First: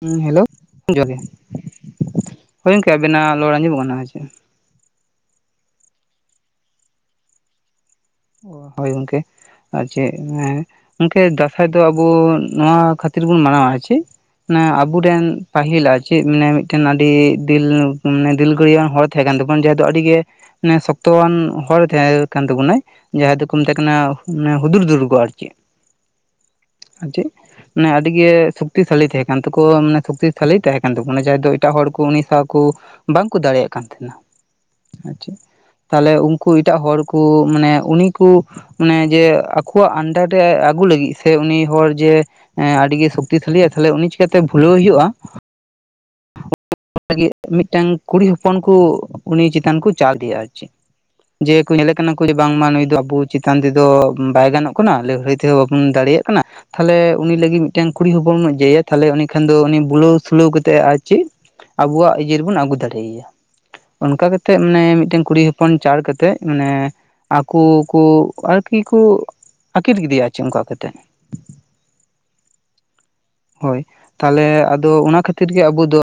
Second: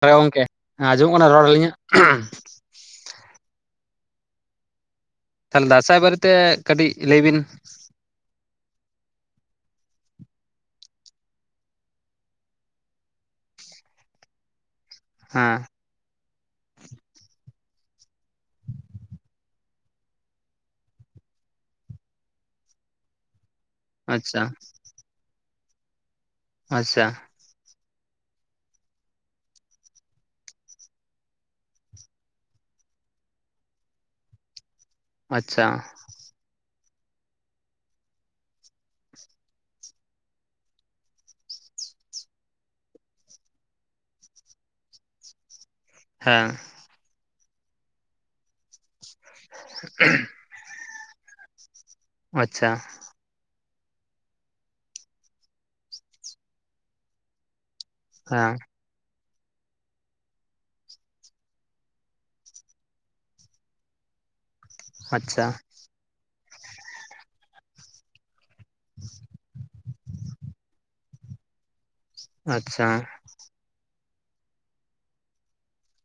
ᱦᱳᱭ ᱦᱩᱸ ᱦᱮᱞᱳ ᱜᱚᱝᱠᱮ, ᱡᱚᱦᱟᱨ ᱟᱸᱡᱚᱢᱚᱜ ᱜᱮ ᱠᱟᱱᱟ ᱨᱚᱲ ᱟᱹᱞᱤᱧᱟᱜ? ᱦᱳᱭ ᱜᱚᱝᱠᱮ ᱟᱵᱮᱱᱟᱜ ᱨᱚᱲ ᱟᱸᱚᱢᱚᱜ ᱠᱟᱱᱟ ᱦᱚᱭ ᱪᱮ᱾ ᱛᱟᱦᱚᱞᱮ ᱫᱟᱸᱥᱟᱭ ᱵᱟᱨᱮᱛᱮ ᱠᱟᱹᱴᱤᱡ ᱞᱟᱹᱭ ᱵᱤᱱ? ᱚ ᱦᱳᱭ ᱜᱚᱝᱠᱮ᱾ ᱟᱨ ᱪᱮᱫ, ᱜᱚᱝᱠᱮ ᱫᱟᱺᱥᱟᱭ ᱫᱚ ᱟᱵᱚ ᱱᱚᱣᱟ ᱠᱷᱟᱛᱤᱨ ᱵᱩᱱ ᱢᱟᱱᱟᱣᱟ ᱟᱨ ᱪᱮᱫ, ᱚᱱᱮ ᱟᱵᱚ ᱨᱮᱱ ᱦᱮᱸ ᱯᱟᱹᱦᱤᱞ ᱟᱡ ᱪᱮᱫ ᱢᱮᱱᱟᱭᱟ ᱢᱤᱫᱴᱮᱱ ᱟᱹᱰᱤ ᱫᱤᱞ ᱢᱟᱱᱮ ᱫᱤᱞᱜᱟᱹᱨᱤᱭᱟᱱ ᱦᱚᱲ ᱛᱟᱦᱮᱸ ᱠᱟᱱ ᱛᱟᱵᱚᱱ ᱡᱟᱸᱦᱟᱭ ᱫᱚ ᱟᱹᱰᱤ ᱜᱮ ᱢᱟᱱᱮ ᱥᱚᱠᱛᱚᱣᱟᱱ ᱦᱚᱲ ᱛᱟᱦᱮᱸ ᱠᱟᱱ ᱛᱟᱵᱚᱱᱟᱭ᱾ ᱡᱟᱦᱟᱭ ᱫᱚᱠᱚ ᱢᱮᱛᱟᱭ ᱠᱟᱱᱟ ᱟᱪᱪᱷᱟ ᱢᱟᱱᱮ ᱦᱩᱫᱩᱨᱫᱩᱨᱜᱟᱹ ᱟᱨ ᱪᱮᱫ ᱟᱪᱪᱷᱟ ᱟᱨ ᱪᱮᱫ ᱢᱟᱱᱮ ᱟᱹᱰᱤ ᱜᱮ ᱥᱚᱠᱛᱤᱥᱟᱞᱤ ᱛᱟᱦᱮᱸ ᱠᱟᱱ ᱛᱟᱠᱚᱣᱟ ᱢᱟᱱᱮ ᱛᱷᱚᱠᱛᱤ ᱛᱷᱟᱞᱤ ᱛᱟᱦᱮᱸ ᱠᱟᱱ ᱛᱟᱵᱚᱱᱟ ᱡᱟᱦᱟᱸᱭ ᱫᱚ ᱮᱴᱟᱜ ᱦᱚᱲ ᱠᱚ ᱩᱱᱤ ᱥᱟᱶ ᱠᱚ ᱵᱟᱝᱠᱚ ᱫᱟᱲᱮᱭᱟᱜ ᱠᱟᱱ ᱛᱟᱦᱮᱸᱱᱟ᱾ ᱟᱨ ᱪᱮᱫ᱾ ᱟᱪᱪᱷᱟ ᱛᱟᱦᱚᱞᱮ ᱩᱱᱠᱩ ᱮᱴᱟᱜ ᱦᱚᱲᱠᱩ ᱢᱟᱱᱮ ᱩᱱᱤ ᱠᱚ ᱚᱱᱮ ᱡᱮ ᱟᱠᱚᱣᱟᱜ ᱟᱱᱰᱟᱨ ᱨᱮ ᱟᱹᱜᱩ ᱞᱟᱹᱜᱤᱫ ᱥᱮ ᱩᱱᱤ ᱦᱚᱲ ᱡᱮ ᱮᱸ ᱟᱹᱰᱤᱜᱮ ᱥᱚᱠᱛᱤᱥᱟᱞᱤᱭᱟ ᱛᱟᱦᱚᱞᱮ ᱩᱱᱤ ᱪᱤᱠᱟᱹᱛᱮ ᱵᱷᱩᱞᱟᱹᱣ ᱮ ᱦᱩᱭᱩᱜᱼᱟ ᱦᱮᱸ᱾ ᱞᱟᱹᱜᱤᱫ ᱢᱤᱫᱴᱟᱝ ᱠᱩᱲᱤ ᱦᱚᱯᱚᱱ ᱠᱚ ᱩᱱᱤ ᱪᱮᱛᱟᱱ ᱠᱚ ᱪᱟᱣ ᱟᱫᱮᱭᱟ ᱟᱨ ᱪᱮᱫ᱾ ᱡᱮ ᱠᱚ ᱧᱮᱞᱮ ᱠᱟᱱᱟ ᱠᱚ ᱡᱮ ᱵᱟᱝᱢᱟ ᱟᱪᱪᱷᱟ ᱱᱩᱭ ᱫᱚ ᱟᱵᱚ ᱪᱮᱛᱟᱱ ᱛᱮᱫᱚ ᱵᱟᱭ ᱜᱟᱱᱚᱜ ᱠᱟᱱᱟ ᱞᱟᱹᱲᱦᱟᱹᱭ ᱛᱮᱦᱚᱸ ᱵᱟᱵᱚᱱ ᱫᱟᱲᱮᱭᱟᱜ ᱠᱟᱱᱟ ᱛᱟᱦᱚᱞᱮ ᱩᱱᱤ ᱞᱟᱹᱜᱤᱫ ᱢᱤᱫᱴᱮᱱ ᱠᱩᱲᱤ ᱦᱚᱯᱚᱱ ᱦᱮᱸ ᱵᱮᱡᱟᱣᱟ ᱛᱟᱦᱚᱞᱮ ᱩᱱᱤ ᱠᱷᱟᱱ ᱫᱚ ᱩᱱᱤ ᱵᱩᱞᱟᱹᱣ ᱥᱩᱞᱟᱹᱣ ᱠᱟᱛᱮᱫ ᱟᱡ ᱪᱮᱫ ᱟᱵᱚᱣᱟᱜ ᱤᱭᱟᱹ ᱨᱮᱵᱩᱱ ᱟᱹᱜᱩ ᱫᱟᱲᱮᱭᱟᱭᱟ, ᱚᱱᱠᱟ ᱠᱟᱛᱮᱫ ᱢᱟᱱᱮ ᱢᱤᱫᱴᱮᱱ ᱟᱪᱪᱷᱟ ᱠᱩᱲᱤ ᱦᱚᱯᱚᱱ ᱪᱟᱲ ᱠᱟᱛᱮᱫ ᱢᱟᱱᱮ ᱟᱠᱚ ᱠᱚ ᱟᱨᱠᱤ ᱠᱚ ᱟᱹᱠᱤᱨ ᱠᱮᱫᱮᱭᱟ ᱪᱮᱫ ᱚᱱᱠᱟ ᱠᱟᱛᱮᱫ᱾ ᱟᱪᱪᱷᱟ᱾ ᱦᱳᱭ ᱛᱟᱦᱚᱞᱮ ᱟᱫᱚ ᱚᱱᱟ ᱠᱷᱟᱹᱛᱤᱨ ᱜᱮ ᱟᱵᱚ ᱫᱚ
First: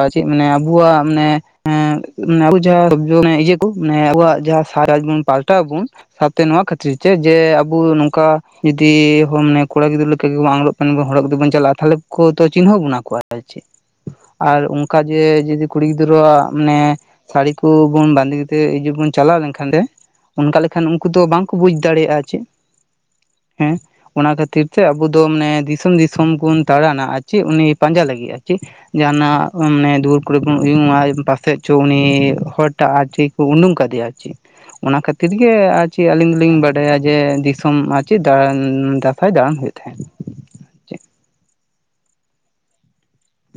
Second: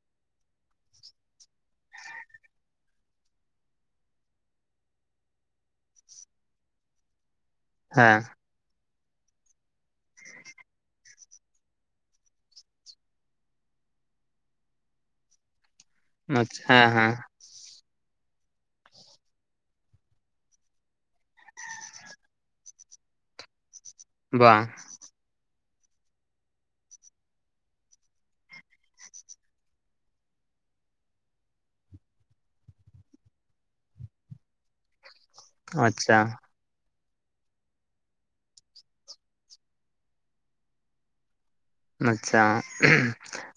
ᱟ ᱪᱮᱫ ᱢᱟᱱᱮ ᱟᱵᱚᱣᱟᱜ ᱢᱟᱱᱮ ᱮᱸ ᱟᱵᱩ ᱡᱟᱦᱟᱸ ᱤᱭᱟᱹ ᱠᱚ ᱢᱟᱱᱮ ᱟᱵᱚᱣᱟᱜ ᱡᱟᱦᱟᱸ ᱥᱟᱨᱟ ᱡᱤᱵᱚᱱ ᱯᱟᱞᱴᱟᱣ ᱟᱵᱚᱱ ᱥᱟᱶᱛᱮ ᱱᱚᱣᱟ ᱠᱷᱟᱹᱛᱤᱨ ᱛᱮ ᱡᱮ ᱟᱵ ᱟᱵᱚ ᱦᱮᱸ ᱱᱚᱝᱠᱟ ᱡᱩᱫᱤ ᱢᱟᱱᱮ ᱦᱚᱲ ᱠᱚᱲᱟ ᱜᱤᱫᱽᱨᱟᱹ ᱞᱮᱠᱟ ᱜᱮᱵᱚ ᱟᱸᱜᱨᱚᱜ ᱢᱟᱱᱮ ᱵᱚ ᱦᱚᱲᱚᱜ ᱠᱟᱛᱮ ᱵᱚᱱ ᱪᱟᱞᱟᱜᱼᱟ ᱛᱟᱦᱚᱞᱮ ᱠᱚ ᱛᱚ ᱪᱤᱱᱦᱟᱹᱣ ᱵᱚᱱᱟ ᱠᱚᱣᱟ ᱟᱨ ᱪᱮᱫ᱾ ᱟᱨ ᱚᱱᱠᱟ ᱡᱮ ᱡᱩᱫᱤ ᱠᱩᱲᱤ ᱜᱤᱫᱽᱨᱟᱹᱣᱟᱜ ᱟᱪᱪᱷᱟ ᱦᱮᱸ ᱢᱟᱱᱮ ᱦᱮᱸ ᱥᱟᱹᱲᱤ ᱠᱚᱵᱩᱱ ᱵᱟᱸᱫᱮ ᱠᱟᱛᱮᱫ ᱤᱭᱟᱹ ᱵᱚᱱ ᱪᱟᱞᱟᱣ ᱞᱮᱱᱠᱷᱟᱱ ᱫᱮ ᱚᱱᱠᱟ ᱞᱮᱠᱷᱟᱱ ᱩᱱᱠᱩ ᱫᱚ ᱵᱟᱝᱠᱚ ᱵᱩᱡ ᱫᱟᱲᱮᱭᱟᱜᱼᱟ ᱪᱮᱫ? ᱦᱮᱸ᱾ ᱚᱱᱟ ᱠᱷᱟᱹᱛᱤᱨ ᱵᱟᱝ ᱛᱮ ᱟᱵᱚ ᱫᱚ ᱢᱟᱱᱮ ᱫᱤᱥᱚᱢ ᱫᱤᱥᱚᱢ ᱵᱩᱱ ᱫᱟᱲᱟᱱᱟ ᱟᱨ ᱪᱮᱫ ᱩᱱᱤ ᱯᱟᱸᱡᱟ ᱞᱟᱹᱜᱤᱫ ᱟᱨ ᱪᱮᱫ᱾ ᱡᱟᱦᱟᱱᱟᱜ ᱢᱟᱱᱮ ᱫᱩᱭᱟᱹᱨ ᱠᱚᱨᱮ ᱵᱚᱱ ᱩᱭᱩᱢᱟ ᱯᱟᱥᱮᱡ ᱪᱚ ᱩᱱᱤ ᱦᱚᱲᱴᱟᱜ ᱟᱨ ᱴᱷᱤᱠ ᱩᱸᱰᱩᱝ ᱠᱟᱫᱮᱭᱟ ᱟᱨ ᱪᱮᱫ᱾ ᱚᱱᱟ ᱠᱷᱟᱹᱛᱤᱨ ᱜᱮ ᱟᱨ ᱪᱮᱫ ᱟᱪᱪᱷᱟ ᱟᱹᱞᱤᱧ ᱫᱚᱞᱤᱧ ᱵᱟᱲ ᱰᱟᱭᱟ ᱡᱮ ᱫᱤᱥᱚᱢ ᱟᱨ ᱪᱮᱫ ᱫᱟᱬᱟᱸᱱ ᱫᱟᱸᱥᱟᱭ ᱫᱟᱬᱟᱱ ᱦᱩᱭᱩᱜ ᱛᱟᱦᱮᱸᱫ᱾ ᱪᱮᱫ ᱟᱪᱪᱷᱟ ᱩᱦᱩᱸ᱾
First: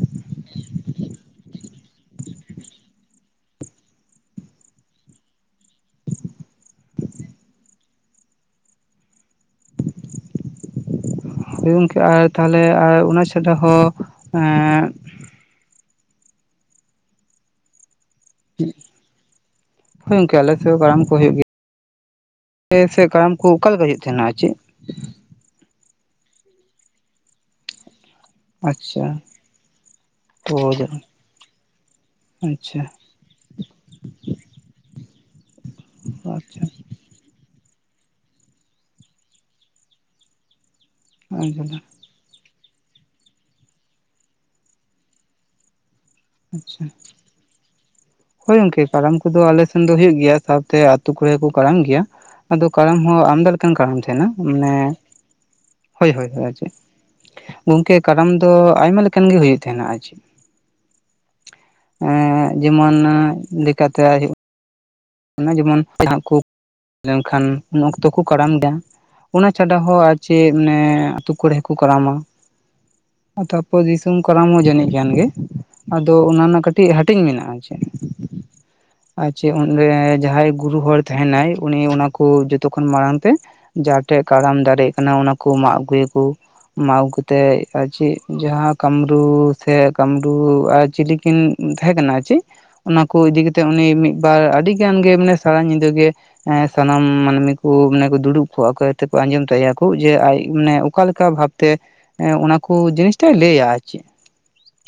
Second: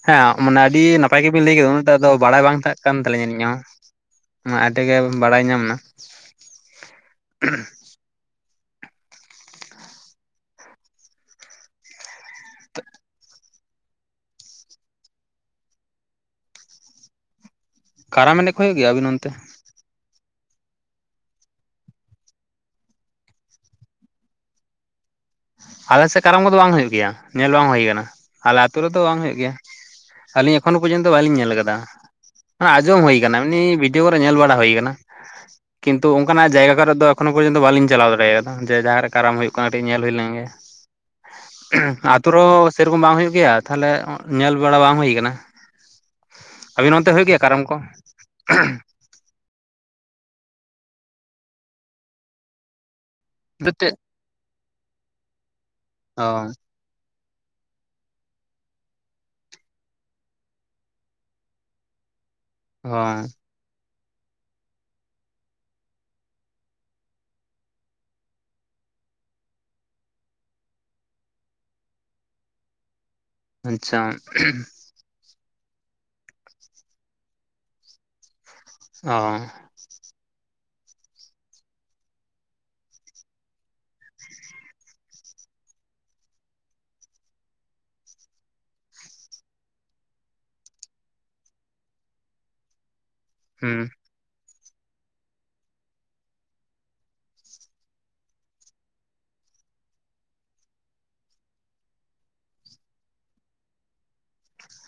ᱦᱮᱸ ᱢᱟᱱᱮ ᱟᱹᱰᱤ ᱱᱟᱯᱟᱭ ᱜᱮᱵᱤᱱ ᱞᱟᱹᱭ ᱠᱮᱫᱟ ᱩᱱᱟᱹᱜᱴᱟ ᱫᱚ ᱵᱟᱲᱟᱭ ᱵᱟᱝ ᱛᱟᱦᱮᱸᱜ ᱠᱟᱱ ᱛᱟᱹᱞᱤᱧᱟ ᱟᱹᱞᱤᱧᱟᱜ ᱦᱚᱸ᱾ ᱢᱟᱜ-ᱟ ᱴᱮ ᱜᱮ ᱵᱟᱲᱟᱭ ᱧᱟᱢᱱᱟ᱾ ᱦᱳᱭ ᱜᱚᱝᱠᱮ ᱟᱨ ᱛᱟᱦᱚᱞᱮ ᱟᱨ ᱚᱱᱟ ᱪᱷᱟᱰᱟ ᱦᱚ ᱮᱸᱫ ᱠᱟᱨᱟᱢ ᱮᱱᱮᱡ ᱠᱚ ᱦᱩᱭᱩᱜ ᱜᱮ ᱟᱵᱤᱱ ᱚᱱᱛᱮ? ᱦᱳᱭ ᱜᱚᱝᱠᱮ ᱟᱞᱮ ᱥᱮᱡ ᱦᱚᱸ ᱠᱟᱨᱟᱢ ᱠᱚ ᱦᱩᱭᱩᱜ ᱜᱮᱭᱟ᱾ ᱯᱮ ᱥᱮᱫ ᱠᱟᱨᱟᱢ ᱠᱚ ᱚᱠᱟ ᱞᱮᱠᱟ ᱦᱩᱭᱩᱜ ᱛᱮᱦᱮᱱᱟ ᱟᱨ ᱪᱮᱫ? ᱟᱞᱮ ᱥᱮᱜ ᱠᱟᱨᱟᱢ ᱠᱚᱫᱚ ᱵᱟᱝ ᱦᱳᱭᱳᱜ ᱜᱮᱭᱟ᱾ ᱧᱮᱞ ᱵᱟᱝ ᱦᱚᱭ ᱠᱟᱱᱟ᱾ ᱟᱞᱮ ᱟᱛᱩ ᱨᱮᱫᱚ ᱵᱟᱝ ᱟᱪᱪᱷᱟ ᱦᱩᱭᱩᱜ ᱜᱮᱭᱟ᱾ ᱛᱚ ᱟᱹᱞᱤᱧ ᱮᱠᱷᱚᱱᱳ ᱯᱚᱨᱡᱚᱱᱛᱚ ᱵᱟᱞᱤᱧ ᱧᱮᱞ ᱟᱠᱟᱫᱟ᱾ ᱟᱱᱟ ᱟᱪᱪᱷᱟ ᱟᱸᱡᱚᱢ ᱦᱩᱭ ᱠᱟᱱᱟ ᱮᱢᱱᱤ ᱵᱷᱤᱰᱭᱳ ᱠᱚᱨᱮ ᱧᱮᱞ ᱵᱟᱲᱟ ᱦᱳᱭ ᱠᱟᱱᱟ᱾ ᱠᱤᱱᱛᱩ ᱚᱱᱠᱟ ᱱᱟᱜ ᱟᱪᱪᱷᱟ ᱡᱟᱭᱜᱟ ᱠᱚᱨᱮᱜ ᱫᱚ ᱮᱠᱷᱚᱱᱚ ᱯᱚᱨᱡᱚᱱᱛᱟ ᱵᱟᱞᱤᱧ ᱪᱟᱞᱟᱣ ᱫᱟᱲᱮᱭ ᱠᱟᱫᱟ ᱡᱮ ᱡᱟᱦᱟᱸ ᱨᱮ ᱠᱟᱨᱟᱢ ᱦᱩᱭᱩᱜ ᱠᱟᱱᱟ ᱠᱟᱹᱴᱤᱡ ᱧᱮᱞ ᱦᱩᱭ ᱞᱮᱱ ᱜᱮ᱾ [unintelligible] ᱛᱩ ᱨᱮᱦᱚᱸ ᱥᱮ ᱨᱚᱠᱚᱢ ᱵᱟᱝ ᱦᱳᱭᱳᱜ ᱜᱮᱭᱟ, ᱛᱟᱦᱚᱞᱮ ᱚᱸᱜ ᱧᱮᱞ ᱵᱟᱲᱟ ᱵᱟᱝ ᱦᱩᱭ ᱠᱟᱱᱟ᱾ ᱟᱪᱪᱷᱟ ᱟᱵᱤᱱ ᱚᱱᱛᱮ ᱦᱚᱭᱩᱜ ᱜᱮᱭᱟ ᱠᱟᱨᱟᱢ ᱠᱚ? ᱦᱳᱭ ᱜᱚᱝᱠᱮ᱾ ᱠᱟᱨᱟᱢ ᱠᱩᱫᱚ ᱟᱞᱮ ᱥᱮᱱ ᱫᱚ ᱦᱳᱭᱳᱜ ᱜᱮᱭᱟ ᱥᱟᱶᱛᱮ ᱟᱛᱩ ᱠᱚᱨᱮ ᱠᱩ ᱠᱟᱨᱟᱢ ᱜᱤᱭᱟ᱾ ᱟᱫᱚ ᱠᱟᱨᱟᱢ ᱦᱚᱸ ᱟᱢ ᱪᱮᱜ ᱞᱮᱠᱟᱱ ᱠᱟᱨᱟᱢ ᱛᱮᱦᱮᱸᱱᱟ ᱢᱟᱱᱮ ᱦᱳᱭ ᱦᱳᱭ ᱚ ᱟᱨ ᱪᱮᱫ᱾ ᱜᱚᱝᱠᱮ ᱠᱟᱨᱟᱢ ᱫᱚ ᱟᱭᱢᱟ ᱞᱮᱠᱟᱱ ᱜᱮ ᱦᱩᱭᱩᱜ ᱛᱮᱦᱮᱸᱱᱟ ᱟᱨ ᱪᱮᱫ᱾ ᱮᱸᱜ ᱡᱮᱢᱚᱱ ᱚ ᱞᱮᱠᱟ ᱛᱮ ᱟᱭ ᱦᱩᱭᱩᱜ ᱚᱱᱟ ᱡᱮᱢᱚᱱ [unintelligible] ᱡᱟᱦᱟᱸ ᱠᱩ ᱞᱮᱱᱠᱷᱟᱱ ᱩᱱ ᱚᱠᱛᱚ ᱠᱩ ᱠᱟᱨᱟᱢ ᱜᱮᱭᱟ᱾ ᱚᱱᱟ ᱪᱷᱟᱰᱟ ᱦᱚᱸ ᱟᱨ ᱪᱮᱜ ᱢᱟᱱᱮ ᱟᱹᱛᱩ ᱠᱚᱨᱮ ᱦᱚᱸ ᱠᱩ ᱠᱟᱨᱟᱢᱟ᱾ ᱛᱟᱨᱯᱚᱨ ᱟᱪᱪᱷᱟ ᱫᱤᱥᱚᱢ ᱠᱟᱨᱟᱢ ᱦᱚᱸ ᱡᱟᱹᱱᱤᱡ᱾ ᱜᱟᱱ ᱜᱮ ᱟᱫᱚ ᱚᱱᱟ ᱨᱮᱱᱟᱜ ᱠᱟᱹᱴᱤᱡ ᱦᱟᱹᱴᱤᱧ ᱢᱮᱱᱟᱜ-ᱟ ᱪᱮ ᱚ ᱟᱨ ᱪᱮᱜ ᱚᱸᱰᱮ ᱡᱟᱦᱟᱸᱭ ᱜᱩᱨᱩ ᱦᱚᱲ ᱛᱟᱦᱮᱸ ᱱᱟᱭ ᱩᱱᱤ ᱚᱱᱟ ᱠᱩ ᱡᱚᱛᱚ ᱠᱷᱚᱱ ᱢᱟᱬᱟᱝ ᱛᱮ ᱡᱟᱦᱟᱸ ᱴᱷᱮᱜ ᱠᱟᱨᱟᱢ ᱫᱟᱨᱮᱜ ᱠᱟᱱᱟ ᱚᱱᱟ ᱠᱚ ᱢᱟᱜ ᱟᱹᱜᱩ ᱭᱟᱹᱠᱩ ᱢᱟᱜ ᱟᱹᱜᱩ ᱠᱟᱛᱮᱜ ᱟᱨ ᱪᱤᱜ ᱡᱟᱦᱟᱸ ᱠᱟᱢᱨᱩ ᱥᱮ ᱠᱟᱢᱨᱩ ᱟᱨ ᱪᱤᱞᱤ ᱠᱤᱱ ᱩᱸ ᱛᱮᱦᱮᱸ ᱠᱟᱱᱟ ᱟᱨ ᱪᱮ ᱚᱱᱟ ᱠᱩ ᱤᱫᱤ ᱠᱟᱛᱮᱜ ᱦᱩᱸ ᱩᱱᱤ ᱢᱤᱫ ᱵᱟᱨ ᱟᱰᱤ ᱜᱟᱱ ᱜᱮ ᱢᱟᱱᱮ ᱥᱟᱨᱟ ᱧᱤᱫᱟᱹ ᱜᱮ ᱮᱸ ᱥᱟᱱᱟᱢ ᱢᱟᱱᱢᱤ ᱠᱩ ᱢᱟᱱᱮ ᱠᱚ ᱫᱩᱲᱩᱵ ᱠᱚᱜ-ᱟ ᱠᱚ ᱟᱛᱮᱜ ᱠᱚ ᱟᱸᱡᱚᱢ ᱛᱟᱭᱟ ᱠᱩ ᱡᱮ ᱟᱡ ᱢᱟᱱᱮ ᱩᱠ ᱚᱠᱟ ᱞᱮᱠᱟ ᱵᱷᱟᱵᱽ ᱛᱮ ᱮᱸ ᱚᱱᱟ ᱠᱚ ᱡᱤᱱᱤᱥ ᱴᱟᱭ ᱞᱟᱹᱭᱟ ᱟᱨ ᱪᱮᱜ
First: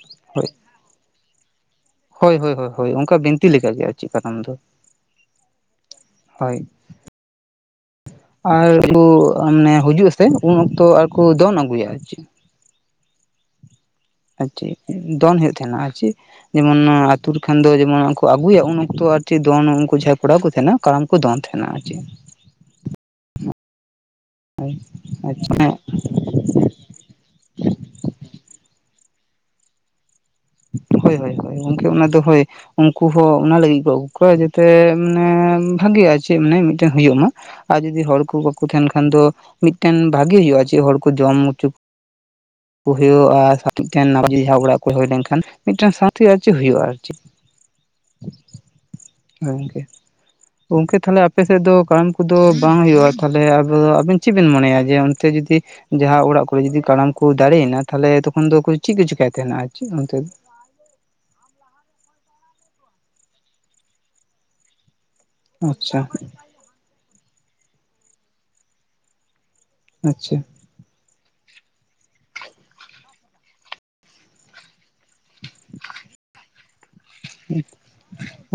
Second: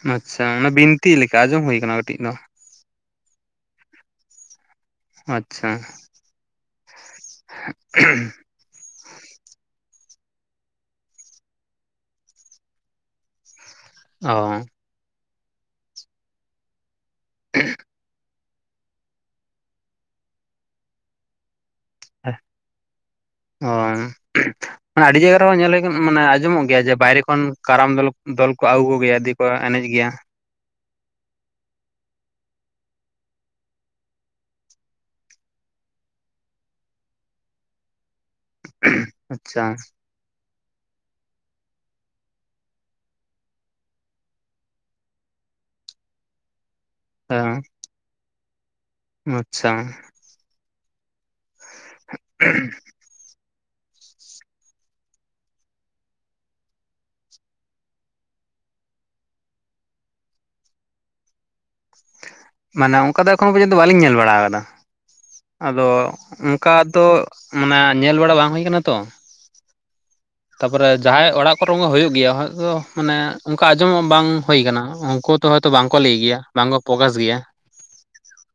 ᱱᱟᱪᱪᱷᱟ ᱚᱱᱟ ᱵᱤᱱᱛᱤ ᱞᱤᱠᱟ ᱟᱸᱡᱚᱢ ᱦᱩᱭ ᱠᱟᱱᱟ᱾ ᱦᱚᱭ ᱦᱚᱭ ᱦᱚᱭ ᱦᱚᱭ ᱚᱱᱠᱟ ᱵᱤᱱᱛᱤ ᱞᱮᱠᱟ ᱜᱮ ᱟᱨ ᱪᱤᱜ ᱠᱟᱨᱟᱢ ᱫᱚ ᱟᱪᱪᱷᱟ᱾ ᱦᱚᱭ [unintelligible] ᱟᱨ ᱠᱩ ᱢᱟᱱᱮ ᱦᱩᱡᱩᱜ-ᱟ ᱥᱮ ᱩᱱ ᱚᱠᱛᱚ ᱟᱨ ᱠᱩ ᱫᱚᱱ ᱟᱹᱜᱩᱭᱟ ᱟᱨ ᱪᱤᱜ ᱚ ᱟᱨ ᱪᱮᱜ ᱫᱚᱱ ᱦᱩᱭᱩᱜ ᱛᱮᱦᱮᱱᱟ ᱟᱨ ᱪᱤᱜ ᱡᱮᱢᱚᱱ ᱱᱚᱣᱚ ᱟᱹᱛᱩ ᱨᱮ ᱠᱷᱟᱱ ᱫᱚ ᱡᱮᱢᱚᱱ ᱩᱱᱠᱩ ᱟᱜᱩᱭᱟ ᱩᱱ ᱚᱠᱛᱚ ᱟᱨ ᱪᱮᱫ ᱫᱚᱱ ᱩᱱᱠᱩ ᱡᱟᱦᱟᱸᱭ ᱠᱚᱲᱟ ᱠᱩ ᱛᱮᱦᱮᱱᱟ ᱠᱟᱨᱟᱢ ᱠᱩ ᱫᱚᱱ ᱛᱮᱦᱮᱱᱟ ᱟᱨ ᱪᱤ ᱮᱦ ᱚᱸ ᱢᱟᱱᱮ ᱟᱰᱤ ᱡᱟᱭᱜᱟ ᱨᱮᱦᱚᱸ ᱧᱮᱞ ᱦᱩᱭ ᱠᱟᱱᱟ᱾ ᱢᱟᱱᱮ ᱟᱸᱡᱚᱢᱚᱜ ᱜᱮᱭᱟ ᱡᱮ ᱵᱟᱭᱨᱮ ᱠᱷᱚᱱ ᱠᱟᱨᱟᱢ ᱫᱚᱞᱚ ᱫᱚᱞ‌ ᱠᱚ ᱟᱜᱩ ᱜᱮᱭᱟ ᱫᱤ ᱠᱚ ᱮᱱᱮᱡᱽ ᱜᱮᱭᱟ᱾ ᱦᱚᱭ ᱦᱚᱭ ᱦᱚᱭ ᱜᱚᱝᱠᱮ ᱚᱱᱟ ᱫᱚ ᱦᱚᱭ᱾ ᱩᱱᱠᱩ ᱦᱚᱸ ᱚᱱᱟ ᱞᱟᱹᱜᱤᱜ ᱠᱚ ᱟᱹᱜᱩ ᱠᱚᱣᱟ ᱡᱟᱛᱮ ᱢᱟᱱᱮ ᱵᱷᱟᱜᱤᱜ-ᱟ ᱪᱮᱜ ᱢᱟᱱᱮ ᱢᱤᱫᱴᱮᱱ ᱦᱩᱭᱩᱜ ᱢᱟ᱾ ᱟᱨ ᱡᱩᱫᱤ ᱦᱚᱲ ᱠᱩ ᱵᱟᱹᱠᱩ ᱛᱮᱦᱮᱸᱱ ᱠᱷᱟᱱ ᱫᱚ ᱟᱪᱪᱷᱟ ᱢᱤᱫᱴᱮᱱ ᱵᱷᱟᱜᱤ ᱦᱩᱭᱩᱜ-ᱟ ᱡᱮ ᱦᱚᱲ ᱠᱩ ᱡᱚᱢ ᱩᱪᱩ ᱠᱩ ᱠᱩ ᱦᱩᱭᱩᱜ-ᱟ ᱥᱮ ᱟᱨ ᱢᱤᱫᱴᱮᱱ ᱱᱟᱶᱟ ᱡᱤᱫᱤ ᱡᱟᱦᱟᱸ ᱚᱲᱟᱜ ᱠᱚ ᱮᱦᱚᱵ ᱮᱫᱟ ᱮᱱᱠᱷᱟᱱ ᱢᱤᱫᱴᱮᱱ ᱥᱟᱶᱛᱷᱤ ᱟᱨ ᱪᱤᱜ ᱦᱩᱭᱩᱜ-ᱟ ᱟᱨ ᱪᱤ ᱦᱮᱸ ᱦᱚᱭ ᱜᱚᱝᱠᱮ ᱟᱪᱪᱷᱟ ᱜᱚᱝᱠᱮ ᱛᱟᱞᱦᱮ ᱟᱯᱮ ᱥᱮᱫ ᱫᱚ ᱯᱟᱱ ᱠᱩᱫᱚ ᱵᱟᱝ ᱦᱩᱭᱩᱜ-ᱟ ᱛᱟᱦᱚᱞᱮ ᱟᱵᱚ ᱟᱵᱮᱱ ᱪᱤᱜ ᱵᱮᱱ ᱢᱚᱱᱮᱭᱟ ᱡᱮ ᱚᱱᱛᱮ ᱡᱩᱫᱤ ᱡᱟᱦᱟᱸ ᱚᱲᱟᱜ ᱠᱚᱨᱮ ᱡᱩᱫᱤ ᱠᱟᱲᱟᱢ ᱠᱩ ᱫᱟᱨᱮᱭ ᱱᱟ ᱛᱦᱟᱞᱮ ᱛᱚᱠᱷᱚᱱ ᱫᱚ ᱠᱩ ᱪᱤᱜ ᱠᱩ ᱪᱮᱠᱟᱭ ᱛᱟᱸᱦᱮᱱᱟ ᱟᱨ ᱪᱤ ᱚᱱᱛᱮ ᱫᱚ? ᱢᱟᱱᱮ ᱚᱱᱠᱟ ᱫᱚ ᱮᱠᱷᱚᱱᱚ ᱯᱚᱨᱡᱚᱱᱛᱚ ᱵᱟᱞᱤᱧ ᱧᱮᱞ ᱵᱟᱲᱟᱣ ᱠᱟᱫᱟ ᱟᱫᱚ ᱟᱪᱪᱷᱟ ᱚᱸ ᱠᱟ ᱫᱚ ᱢᱟᱱᱮ ᱧᱮᱞ ᱵᱟᱲᱟ ᱵᱟᱝ ᱦᱩᱭ ᱠᱟᱱᱟ ᱛᱚ ᱟᱪᱪᱷᱟ᱾ ᱛᱟᱯᱚᱨᱮ ᱡᱟᱦᱟᱸᱭ ᱚᱲᱟᱜ ᱠᱚᱨᱮ ᱢᱟ ᱦᱩᱭᱩᱜ ᱜᱮᱭᱟ ᱦᱟᱸᱜ ᱫᱚ ᱢᱟᱱᱮ ᱚᱝᱠᱟ ᱟᱸᱡᱚᱢᱚ ᱵᱟᱝ ᱦᱩᱭ ᱠᱟᱱᱟ ᱩᱱᱠᱩ ᱛᱚ ᱦᱳᱭ ᱛᱚ ᱵᱟᱝ ᱠᱚ ᱞᱟᱹᱭ ᱜᱮᱭᱟ ᱵᱟᱝ ᱠᱚ ᱯᱚᱠᱟᱥ ᱜᱮᱭᱟ᱾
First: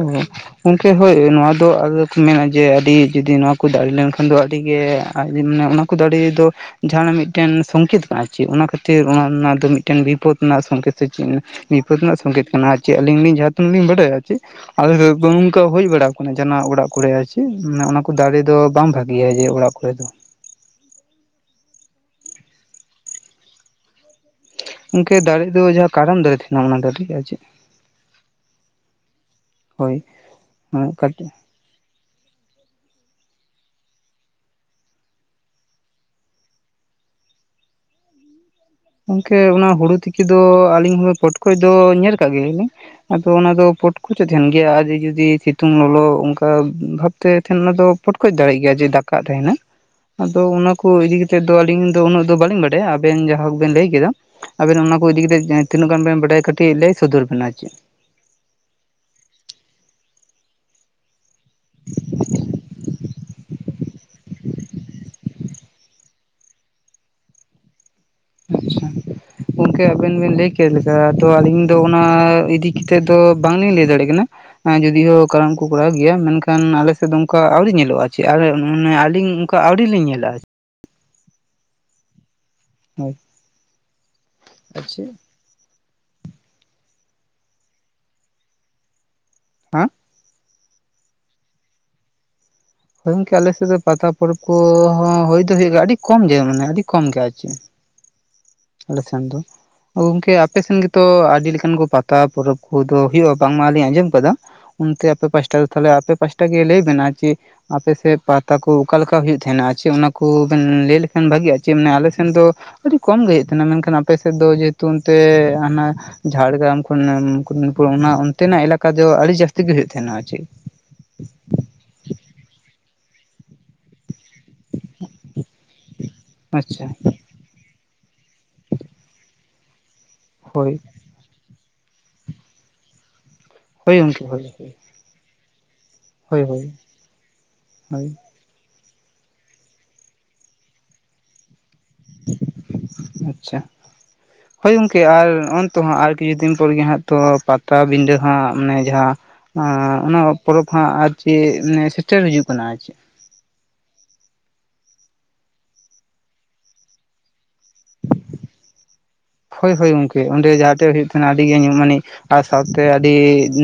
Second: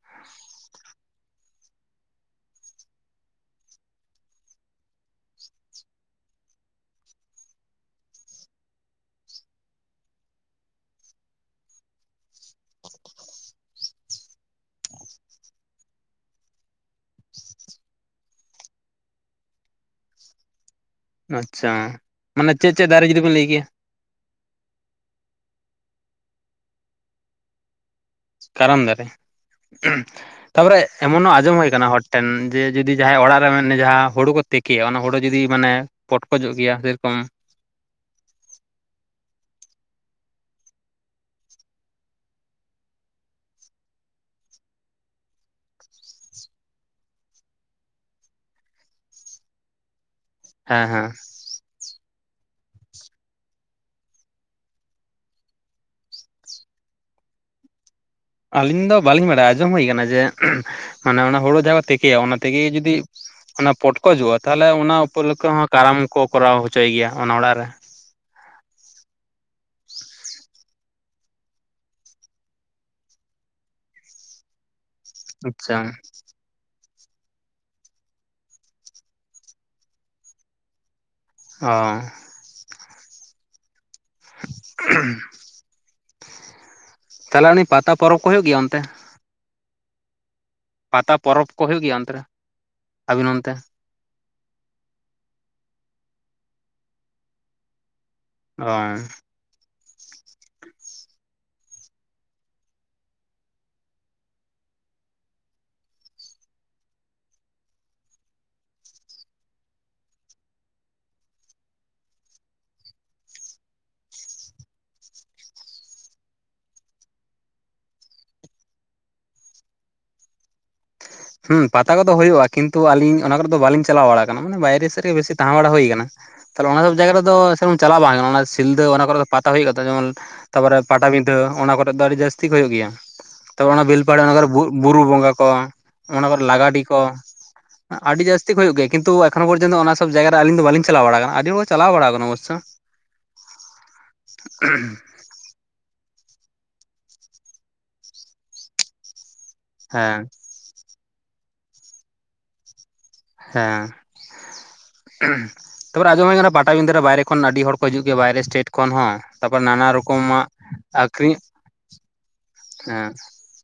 ᱩᱸᱦᱩᱸᱜ ᱜᱚᱝᱠᱮ ᱦᱳᱭ ᱱᱚᱣᱟ ᱫᱚ ᱟᱹᱞᱠ ᱢᱮᱱᱟ ᱡᱮ ᱟᱹᱰᱤ ᱡᱩᱫᱤ ᱱᱚᱣᱟ ᱠᱩᱫ ᱟᱹᱲᱤ ᱞᱮᱱᱠᱷᱟᱱ ᱫᱚ ᱟᱹᱰᱤ ᱜᱮ ᱟᱡ ᱜᱤ ᱢᱟᱱᱮ ᱚᱱᱟ ᱠᱩᱫᱟᱹᱲᱤ ᱫᱚ ᱡᱟᱦᱟᱸᱱᱟᱜ ᱢᱤᱫᱴᱮᱱ ᱥᱚᱝᱠᱷᱮᱛ ᱛᱟᱸᱦᱮ ᱩᱪᱤ ᱚᱱᱟ ᱠᱷᱟᱹᱛᱤᱨ ᱚᱱᱟ ᱨᱮᱱᱟᱜ ᱫᱚ ᱢᱤᱫᱴᱮᱱ ᱵᱤᱯᱚᱫ ᱨᱮᱱᱟᱜ ᱥᱚᱝᱠᱷᱮᱛ ᱫᱚ ᱪᱮᱫ ᱢᱮᱱᱟ ᱵᱤᱯᱟᱹᱫ ᱨᱮᱱᱟᱜ ᱥᱚᱝᱠᱮᱛ ᱠᱟᱱᱟ ᱪᱮᱫ ᱟᱹᱞᱤᱧ ᱞᱤᱧ ᱡᱟᱦᱟᱸ ᱛᱤᱱᱟᱹᱜ ᱞᱤᱧ ᱵᱟᱰᱟᱭᱟ ᱪᱮ ᱟᱨ ᱵᱟᱝ ᱚᱝᱠᱟ ᱦᱩᱭ ᱵᱟᱲᱟᱣ ᱠᱟᱱᱟ ᱡᱟᱦᱟᱸᱱᱟᱜ ᱚᱲᱟᱜ ᱠᱚᱨᱮ ᱟᱪᱮ ᱢᱟᱱᱮ ᱚᱱᱟ ᱠᱩ ᱫᱟᱨᱮ ᱫᱚ ᱵᱟᱝ ᱵᱷᱟᱠ ᱜᱮᱭᱟ ᱡᱮ ᱚᱲᱟᱜ ᱠᱚᱨᱮ ᱫᱚ ᱟᱪᱪᱷᱟ ᱢᱟᱱᱮ ᱪᱮᱫ ᱪᱮᱫ ᱫᱟᱨᱮ ᱡᱩᱫᱤ ᱵᱤᱱ ᱞᱟᱹᱭ ᱠᱮᱭᱟ? ᱜᱚᱝᱠᱮ ᱫᱟᱨᱮ ᱫᱚ ᱡᱟᱦᱟᱸ ᱠᱟᱨᱟᱢ ᱫᱟᱨᱮ ᱛᱟᱦᱮᱸᱱᱟ ᱚᱱᱟ ᱫᱟᱨᱮ ᱜᱮ ᱟᱨ ᱪᱮᱫ? ᱠᱟᱨᱟᱢ ᱫᱟᱨᱮ ᱦᱳᱭ ᱛᱟᱯᱚᱨᱮ ᱮᱢᱚᱱᱚ ᱟᱸᱡᱚᱢ ᱦᱩᱭ ᱠᱟᱱᱟ ᱦᱚᱴ ᱴᱮᱱ ᱡᱮ ᱡᱩᱫᱤ ᱡᱟᱦᱟᱸᱭ ᱚᱲᱟᱜ ᱨᱮ ᱢᱮᱱ ᱩᱱᱤ ᱡᱟᱦᱟᱸ ᱦᱳᱲᱳ ᱠᱚ ᱛᱤᱠᱤᱭᱟ ᱚᱱᱟ ᱦᱳᱲᱳ ᱡᱩᱫᱤ ᱢᱟᱱᱮ ᱯᱚᱴᱠᱚᱡᱚᱜ ᱜᱮᱭᱟ ᱥᱮᱨᱚᱠᱚᱢ ᱾ ᱜᱚᱝᱠᱮ ᱚᱱᱟ ᱦᱩᱲᱩ ᱛᱤᱠᱤ ᱫᱚ ᱟᱹᱞᱤᱧ ᱦᱚᱸ ᱯᱚᱴᱠᱚᱡ ᱫᱚ ᱧᱮᱞ ᱟᱠᱟᱜ ᱜᱮᱭᱟ ᱞᱤᱧ ᱾ ᱟᱫᱚ ᱚᱱᱟ ᱫᱚ ᱯᱚᱴᱠᱚᱪᱚᱜ ᱛᱟᱦᱮᱱ ᱜᱮᱭᱟ ᱾ ᱟᱨ ᱡᱩᱫᱤ ᱥᱤᱛᱩᱝ ᱞᱚᱞᱚ ᱚᱝᱠᱟ ᱵᱷᱟᱵ ᱛᱮ ᱛᱟᱦᱮᱱ ᱚᱱᱟ ᱫᱚ ᱯᱚᱴᱠᱚᱡ ᱫᱟᱲᱮᱜ ᱜᱮᱭᱟᱜ ᱡᱮ ᱫᱟᱠᱟ ᱛᱟᱦᱮᱱᱟ᱾ ᱟᱫᱚ ᱚᱱᱟ ᱦᱮᱸ ᱠᱚ ᱦᱮᱸ ᱤᱫᱤ ᱠᱟᱛᱮᱜ ᱫᱚ ᱟᱹᱞᱤᱧ ᱫᱚ ᱩᱱᱟᱹᱜ ᱫᱚ ᱵᱟᱹᱞᱤᱧ ᱵᱟᱰᱟᱭᱟ ᱾ ᱟᱵᱮᱱ ᱡᱟᱦᱟᱸ ᱵᱮᱱ ᱞᱟᱹᱭ ᱠᱮᱫᱟ, ᱟᱵᱮᱱ ᱚᱱᱟ ᱠᱚ ᱤᱫᱤ ᱠᱟᱛᱮ ᱡᱟᱦᱟᱸ ᱛᱤᱱᱟᱹᱜ ᱜᱟᱱ ᱵᱮᱱ ᱵᱟᱰᱟᱭᱟ ᱠᱟᱹᱴᱤᱡ ᱞᱟᱹᱭ ᱥᱚᱫᱚᱨ ᱵᱮᱱ ᱟᱨ ᱪᱮᱫ ᱾ ᱟᱹᱞᱤᱧ ᱫᱚ ᱵᱟᱹᱞᱤᱧ ᱵᱟᱲᱟᱭᱟ ᱟᱸᱡᱚᱢ ᱦᱩᱭ ᱠᱟᱱᱟ ᱡᱮ, ᱢᱟᱱᱮ ᱚᱱᱟ ᱦᱩᱲᱩ ᱡᱟᱦᱟᱸ ᱠᱚ ᱛᱤᱠᱤᱭᱟ ᱚᱱᱟ ᱛᱮᱜᱤ ᱡᱩᱫᱤ ᱚᱱᱟ ᱯᱚᱴᱠᱚᱡᱚᱜ-ᱟ ᱛᱟᱦᱞᱮ ᱚᱱᱟ ᱩᱯᱳᱞᱚᱠᱷᱮ ᱦᱚᱸ ᱠᱟᱨᱟᱢ ᱠᱚ ᱠᱚᱨᱟᱣ ᱦᱚᱪᱚᱭ ᱜᱮᱭᱟ ᱚᱱᱟ ᱚᱲᱟᱜ ᱨᱮ ᱾ ᱟᱪᱪᱷᱟ ᱾ ᱜᱚᱝᱠᱮ ᱟᱵᱮᱱ ᱵᱮᱱ ᱞᱟᱹᱭ ᱠᱮᱜ ᱞᱮᱠᱟ, ᱛᱚ ᱟᱞᱤᱧ ᱫᱚ ᱚᱱᱟ ᱤᱫᱤ ᱠᱟᱛᱮᱫ ᱫᱚ ᱵᱟᱝ ᱞᱤᱧ ᱞᱟᱹᱭ ᱫᱟᱲᱮᱭᱟᱜ ᱠᱟᱱᱟ᱾ ᱦᱮᱸ ᱡᱩᱫᱤᱭᱳ ᱠᱟᱨᱟᱢ ᱠᱚ ᱟᱪᱪᱷᱟ ᱠᱚᱨᱟᱣ ᱜᱮᱭᱟ ᱢᱮᱱ ᱠᱟᱜ ᱠᱷᱟᱸᱱ ᱟᱞᱮ ᱥᱮᱫ ᱫᱚ ᱚᱱᱠᱟ ᱟᱹᱣᱨᱤ ᱧᱮᱞᱚᱜ-ᱟ ᱪᱮ ᱟᱨ ᱚᱱᱠᱟ ᱟᱹᱞᱤᱧ ᱚᱝᱠᱟ ᱟᱹᱣᱨᱤ ᱞᱤᱧ ᱧᱮᱞᱟ᱾ [unintelligible] ᱦᱳᱭ ᱾ [inaudible] [inaudible] ᱛᱟᱞᱦᱮ ᱩᱱᱤ ᱯᱟᱛᱟ ᱯᱚᱨᱚᱵᱽ ᱠᱚ ᱦᱩᱭᱩᱜ ᱜᱮᱭᱟ ᱚᱱᱛᱮ? ᱦᱟᱸ ᱯᱟᱛᱟ ᱯᱚᱨᱚᱵᱽ ᱠᱚ ᱦᱩᱭᱩᱜ ᱜᱮᱭᱟ ᱚᱱᱛᱮ ᱨᱮ? ᱦᱳᱭ ᱟᱹᱵᱤᱱ ᱜᱚᱝᱠᱮ ᱟᱞᱮ ᱚᱱᱛᱮ ᱥᱮᱫ ᱫᱚ ᱯᱟᱛᱟ ᱯᱚᱨᱚᱵᱽ ᱠᱚ ᱦᱚᱸ ᱦᱩᱭ ᱫᱚ ᱦᱩᱭᱩᱜ ᱜᱮᱭᱟ, ᱟᱹᱰᱤ ᱠᱚᱢ ᱜᱮ ᱢᱟᱱᱮ ᱟᱹᱰᱤ ᱠᱚᱢ ᱜᱮ ᱟᱨ ᱪᱮᱫ ᱚ ᱟᱞᱮ ᱥᱮᱱ ᱫᱚ ᱾ ᱚ ᱜᱚᱝᱠᱮ ᱟᱯᱮ ᱥᱮᱱ ᱜᱮᱛᱚ ᱟᱰᱤ ᱞᱮᱠᱟᱱ ᱠᱚ ᱯᱟᱛᱟ ᱯᱚᱨᱚᱵᱽ ᱠᱚᱫᱚ ᱦᱳᱭᱳᱜ-ᱟ ᱵᱟᱝ ᱢᱟ ᱞᱤᱧ ᱟᱸᱡᱚᱢ ᱟᱠᱟᱫᱟ᱾ ᱚᱱᱛᱮ ᱟᱯᱮ ᱯᱟᱥᱴᱟ ᱫᱚ ᱛᱟᱞᱦᱮ ᱟᱯᱮ ᱯᱟᱥᱴᱟ ᱜᱮ ᱞᱟᱹᱭ ᱵᱮᱱ ᱟᱨ ᱪᱮ ᱟᱯᱮ ᱥᱮᱫ ᱯᱟᱛᱟ ᱠᱚ ᱚᱠᱟ ᱞᱮᱠᱟ ᱦᱩᱭᱩᱜ ᱛᱟᱦᱮᱸᱱᱟ ᱟᱨ ᱪᱮᱫ ᱚᱱᱟ ᱠᱩ ᱵᱮᱱ ᱞᱟᱹᱭ ᱞᱮᱠᱷᱟᱱ ᱵᱷᱟᱹᱜᱤᱜ-ᱟ ᱪᱮ ᱢᱟᱱᱮ ᱟᱞᱮ ᱥᱮᱱ ᱫᱚ ᱟᱹᱰᱤ ᱠᱚᱢ ᱜᱮ ᱦᱩᱭᱩᱜ ᱛᱟᱦᱮᱱᱟ ᱾ ᱢᱮᱱᱠᱷᱟᱱ ᱟᱯᱮ ᱥᱮᱫ ᱫᱚ ᱡᱮᱦᱮᱛᱩ ᱚᱱᱛᱮ ᱦᱟᱱᱟ ᱡᱷᱟᱲᱜᱨᱟᱢ ᱠᱷᱚᱱ ᱚᱱᱮ ᱢᱩᱠᱩᱴᱢᱩᱱᱤᱯᱩᱨ ᱚᱱᱟ ᱚᱛᱮᱱᱟᱜ ᱮᱞᱟᱠᱟ ᱫᱚ ᱟᱹᱰᱤ ᱡᱟᱹᱥᱛᱤ ᱜᱮ ᱦᱩᱭᱩᱜ ᱛᱮᱦᱮᱱᱟ ᱟᱨ ᱪᱮᱫ᱾ [inaudible] ᱦᱩᱸ ᱯᱟᱛᱟ ᱠᱚᱫᱚ ᱦᱩᱭᱩᱜ-ᱟ ᱠᱤᱱᱛᱩ ᱟᱹᱞᱤᱧ ᱚᱱᱟ ᱠᱚᱨᱮ ᱫᱚ ᱵᱟᱞᱤᱧ ᱪᱟᱞᱟᱣ ᱵᱟᱲᱟ ᱟᱠᱟᱱᱟ, ᱢᱟᱱᱮ ᱵᱟᱭᱨᱮ ᱥᱮᱫ ᱨᱮᱜᱮ ᱵᱮᱥᱤ ᱛᱟᱦᱮᱸ ᱵᱟᱲᱟ ᱦᱩᱭ ᱠᱟᱱᱟ᱾ ᱛᱟᱞᱦᱮ ᱚᱱᱟ ᱟᱪᱪᱷᱟ ᱥᱚᱵ ᱡᱟᱭᱜᱟ ᱨᱮᱫᱚ ᱥᱮᱨᱚᱠᱚᱢ ᱪᱟᱞᱟᱣ ᱵᱟᱝ ᱦᱩᱭ ᱟᱠᱟᱱᱟ ᱾ ᱚᱱᱟ ᱥᱤᱞᱫᱟᱹ ᱚᱱᱟ ᱠᱚᱨᱮ ᱫᱚ ᱯᱟᱛᱟ ᱦᱩᱭᱩᱜ ᱜᱮᱭᱟ ᱛᱚ, ᱡᱮᱢᱚᱱ ᱦᱳᱭ ᱛᱟᱯᱚᱨᱮ ᱯᱟᱴ ᱴᱟᱵᱤᱸᱫᱟᱹ ᱚᱱᱟ ᱠᱚᱨᱮᱜ ᱫᱚ ᱟᱹᱰᱤ ᱡᱟᱹᱥᱛᱤ ᱜᱮ ᱦᱩᱭᱩᱜ ᱜᱮᱭᱟ ᱾ ᱛᱟᱯᱚᱨ ᱚᱱᱟ ᱦᱳᱭ ᱵᱮᱞᱯᱟᱲᱟ ᱜᱚᱝᱠᱮ ᱚᱱᱟ ᱦᱳᱭ ᱠᱚᱨᱮ ᱵᱩᱜ ᱵᱩᱨᱩ ᱵᱚᱸᱜᱟ ᱠᱚ ᱾ ᱚᱱᱟ ᱠᱚᱨᱮ ᱦᱳᱭ ᱦᱳᱭ ᱞᱟᱜᱟᱰᱤ ᱠᱚ ᱦᱳᱭ [inaudible] ᱟᱹᱰᱤ ᱡᱟᱹᱥ ᱛᱤ ᱠᱩ ᱦᱩᱭᱩᱜ ᱜᱮᱭᱟ ᱠᱤᱱᱛᱩ ᱮᱠᱷᱚᱱ ᱯᱚᱨᱡᱚᱱᱛᱚ ᱚᱱᱟ ᱥᱚᱵ ᱡᱟᱭᱜᱟ ᱨᱮ ᱟᱹᱞᱤᱧ ᱫᱚ ᱵᱟᱹᱞᱤᱧ ᱪᱟᱞᱟᱣ ᱵᱟᱲᱟ ᱟᱠᱟᱱᱟ ᱾ ᱟᱹᱰᱤ ᱦᱚᱲ ᱪᱟᱞᱟᱣ ᱵᱟᱲᱟᱣ ᱟᱪᱪᱷᱟ ᱾ [inaudible] ᱦᱳᱭ ᱜᱚᱝᱠᱮ ᱟᱨ ᱚᱱᱮ ᱛᱚ ᱦᱟᱸᱜ ᱟᱨ ᱠᱤᱪᱷᱩ ᱫᱤᱱ ᱯᱚᱨ ᱜᱤ ᱦᱟᱸᱜ ᱛᱚ ᱯᱟᱛᱟᱵᱤᱸᱰᱟᱹ ᱦᱟᱸᱜ ᱢᱟᱱᱮ ᱡᱟᱦᱟᱸ ᱟᱸ ᱦᱮᱸ ᱚᱱᱟ ᱯᱚᱨᱚᱵᱽ ᱦᱟᱸᱜ ᱟᱨ ᱪᱤᱜ ᱢᱟᱱᱮ ᱥᱮᱴᱮᱨ ᱦᱤᱡᱩᱜ ᱠᱟᱱᱟ ᱟᱨ ᱪᱮᱫ ᱾ ᱦᱮᱸ ᱾ [inaudible] ᱛᱟᱯᱚᱨᱮ ᱟᱸᱡᱚᱢ ᱦᱩᱭ ᱟᱠᱟᱱᱟ ᱯᱟᱴᱟᱵᱤᱫᱟᱹ ᱨᱮ ᱵᱟᱭᱨᱮ ᱠᱷᱚᱱ ᱟᱹᱰᱤ ᱦᱚᱲ ᱠᱚ ᱦᱤᱡᱩᱜ ᱜᱮᱭᱟ ᱵᱟᱭᱨᱮ ᱥᱴᱮᱴ ᱠᱷᱚᱱ ᱦᱚᱸ ᱾ ᱦᱳᱭ ᱦᱳᱭ ᱜᱚᱝᱠᱮ ᱚᱸᱰᱮ ᱡᱟᱦᱟᱸ ᱴᱷᱮᱡ ᱦᱩᱭᱩᱜ ᱛᱟᱦᱮᱱᱟ ᱟᱹᱰᱤ ᱜᱮ ᱧᱩᱢ ᱢᱟᱱᱤᱡ ᱟᱨ ᱥᱟᱶᱛᱮ ᱟᱹᱰᱤ ᱦᱮᱸ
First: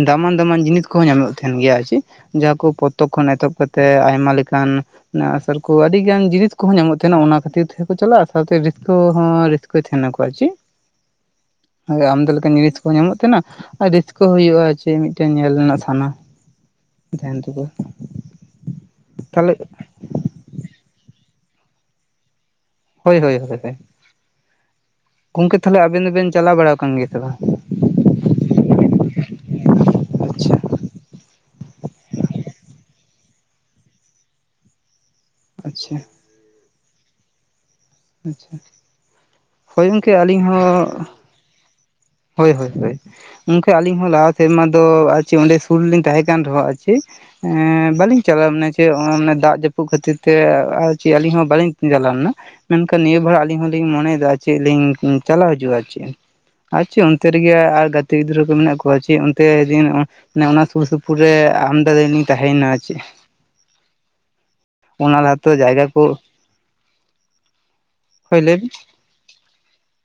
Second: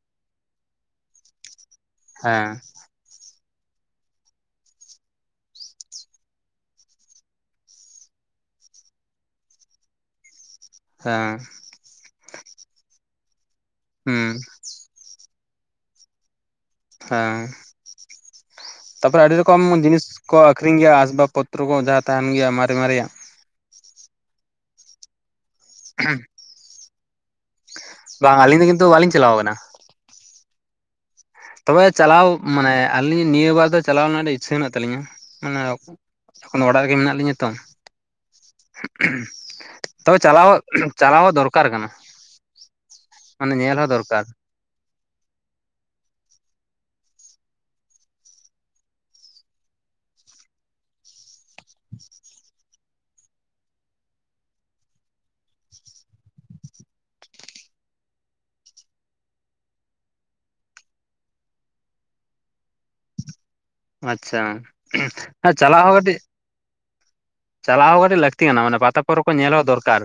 ᱫᱟᱢᱟᱱ ᱫᱟᱢᱟᱱ ᱡᱤᱱᱤᱥ ᱠᱚᱦᱚᱸ ᱧᱟᱢᱚᱫ ᱛᱟᱦᱮᱱ ᱜᱮᱭᱟ ᱟᱨ ᱪᱮᱫ ᱦᱮᱸ ᱡᱟᱦᱟᱸ ᱠᱚᱠᱚ ᱯᱚᱛᱚᱵ ᱠᱷᱚᱱ ᱮᱛᱚᱦᱚᱵ ᱠᱟᱛᱮᱫ ᱟᱭᱢᱟ ᱞᱮᱠᱟᱱ ᱚᱱᱟ ᱟᱸᱜ ᱥᱟᱨ ᱠᱚ ᱟᱹᱰᱤ ᱜᱟᱱ ᱡᱤᱱᱤᱥ ᱠᱚᱦᱚᱸ ᱧᱟᱢᱚᱜ ᱛᱟᱦᱮᱱᱟ ᱚᱱᱟ ᱠᱷᱟᱹᱛᱤᱨ ᱛᱮᱦᱚᱸ ᱠᱚ ᱪᱟᱞᱟᱜ-ᱟ ᱥᱟᱶ ᱛᱮ ᱨᱟᱹᱥᱠᱟᱹ ᱦᱚᱸ ᱨᱟᱹᱥ ᱠᱟᱹᱭ ᱛᱟᱦᱮᱱ ᱟᱠᱚ ᱡᱮ ᱾ ᱦᱮᱸ᱾ ᱟᱢ ᱫᱚ ᱞᱮᱠᱟᱱ ᱡᱤᱱᱤᱥ ᱠᱚᱦᱚᱸ ᱧᱟᱢᱚᱜ ᱛᱟᱦᱮᱱᱟ ᱟᱨ ᱨᱟᱹᱥᱠᱟᱹ ᱦᱩᱸ ᱦᱩᱭᱩᱜ-ᱟ ᱡᱮ ᱢᱤᱫᱴᱮᱱ ᱧᱮᱞ ᱨᱮᱱᱟᱜ ᱥᱟᱱᱟ᱾ ᱦᱮᱸ ᱛᱟᱦᱮᱱ ᱛᱟᱠᱚᱣᱟ ᱾ [inaudible] ᱛᱟᱯᱚᱨᱮ ᱟᱹᱰᱤ ᱛᱟᱦᱚᱞᱮ ᱨᱚᱠᱚᱢ ᱡᱤᱱᱤᱥ ᱠᱚ ᱟᱠᱷᱨᱤᱧ ᱜᱮᱭᱟ ᱟᱥᱵᱟᱵ ᱯᱚᱛᱨᱚ ᱠᱚ ᱾ ᱡᱟᱦᱟᱸ ᱛᱟᱦᱮᱱ ᱜᱮᱭᱟ ᱢᱟᱨᱮ ᱢᱟᱨᱮ ᱦᱳᱭ ᱦᱳᱭ ᱦᱳᱭ ᱾ [inaudible] ᱜᱚᱝᱠᱮ ᱛᱟᱦᱚᱞᱮ ᱟᱵᱮᱱ ᱫᱚᱵᱮᱱ ᱪᱟᱞᱟᱣ ᱵᱟᱲᱟ ᱟᱠᱟᱱ ᱜᱮᱭᱟ ᱛᱚ? ᱵᱟᱝ ᱟᱹᱞᱤᱧ ᱫᱚ ᱠᱤᱱᱛᱩ ᱵᱟᱞᱤᱧ ᱪᱟᱞᱟᱣ ᱠᱟᱱᱟ᱾ ᱟᱪᱪᱷᱟ ᱛᱚᱵᱮ ᱪᱟᱞᱟᱣ ᱢᱟᱱᱮ ᱟᱹᱞᱤᱧ ᱱᱤᱭᱟᱹ ᱵᱟᱨ ᱫᱚ ᱪᱟᱞᱟᱣ ᱨᱮᱱᱟᱜ ᱤᱪᱪᱷᱟᱹ ᱢᱮᱱᱟᱜ ᱛᱟᱹᱟᱞᱤᱧᱟ, ᱢᱟᱱᱮ ᱟᱪᱪᱷᱟ ᱮᱠᱷᱚᱱ ᱚᱲᱟᱜ ᱨᱮᱜᱮ ᱢᱮᱱᱟᱜ ᱞᱤᱧᱟᱹ ᱛᱚ᱾ ᱟᱪᱪᱷᱟ ᱦᱳᱭ ᱜᱚᱝᱠᱮ ᱛᱚᱵᱮ ᱟᱹᱞᱤᱧ ᱪᱟᱞᱟᱣ ᱦᱚᱸ ᱪᱟᱞᱟᱣ ᱦᱚ ᱫᱚᱨᱠᱟᱨ ᱠᱟᱱᱟ᱾ ᱦᱳᱭ ᱦᱳᱭ ᱦᱳᱭ ᱢᱟᱱᱮ ᱜᱚᱝᱠᱮ ᱧᱮᱞ ᱟᱹᱞᱤᱧ ᱦᱚᱸ ᱫᱚᱨᱠᱟᱨ ᱞᱟᱦᱟ ᱥᱮᱨᱢᱟ ᱫᱚ ᱟᱨᱪᱮᱫ ᱚᱸᱰᱮ ᱥᱩᱨ ᱨᱮᱞᱤᱧ ᱛᱟᱦᱮᱸ ᱠᱟᱱ ᱨᱮᱦᱚᱸ ᱟᱨ ᱪᱮᱫ? ᱮᱸ ᱵᱟᱹᱞᱤᱧ ᱪᱟᱞᱟᱜᱼᱟ ᱢᱟᱱᱮ ᱪᱮᱫ ᱚᱱᱮ ᱫᱟᱜ ᱡᱟᱹᱯᱩᱫ ᱠᱷᱟᱹᱛᱤᱨ ᱛᱮ ᱪᱮᱫ ᱟᱹᱞᱤᱧ ᱦᱚᱸ ᱵᱟᱟᱹᱞᱤᱧ ᱪᱟᱞᱟᱣ ᱞᱮᱱᱟ ᱢᱮᱱᱠᱷᱟᱱ ᱱᱤᱭᱟᱹ ᱵᱷᱟᱲᱟ ᱟᱹᱞᱤᱧ ᱦᱚᱞᱤᱧ ᱢᱚᱱᱮᱭᱮᱫᱟ ᱪᱮᱫ ᱞᱤᱧ ᱪᱟᱞᱟᱣ ᱦᱤᱡᱩᱜᱼᱟ ᱟᱨ ᱪᱮᱫ᱾ ᱟᱨ ᱪᱮᱫ ᱚᱱᱛᱮ ᱨᱮᱜᱮ ᱟᱨ ᱜᱟᱛᱮ ᱜᱤᱫᱽᱨᱟᱹ ᱠᱚ ᱢᱮᱱᱟᱜ ᱠᱚᱣᱟ ᱪᱮᱫ ᱚᱱᱛᱮ ᱫᱤᱱ ᱚᱱᱮ ᱚᱱᱟ ᱥᱩᱨ ᱥᱩᱯᱩᱨ ᱨᱮ ᱟᱢᱫᱟ ᱫᱤᱱ ᱞᱤᱧ ᱛᱟᱦᱮᱸᱭᱮᱱᱟ ᱪᱮᱫ᱾ ᱟᱪᱪᱷᱟ ᱚᱱᱟ ᱞᱟᱦᱟᱛᱮ ᱦᱮᱸ ᱪᱟᱞᱟᱣ ᱡᱟᱭᱜᱟ ᱦᱚᱸ ᱠᱚ ᱠᱟᱹᱴᱤᱡ ᱪᱟᱞᱟᱣ ᱦᱚᱸ ᱠᱟᱹᱴᱤᱡ ᱦᱳᱭ ᱞᱟᱹᱠᱛᱤ ᱞᱟᱹᱭ ᱠᱟᱱᱟ ᱵᱤᱱ ᱢᱮ ᱯᱟᱛᱟ ᱯᱚᱨᱚᱵᱽ ᱠᱚ ᱧᱮᱞ ᱦᱚᱸ ᱫᱚᱨᱠᱟᱨ᱾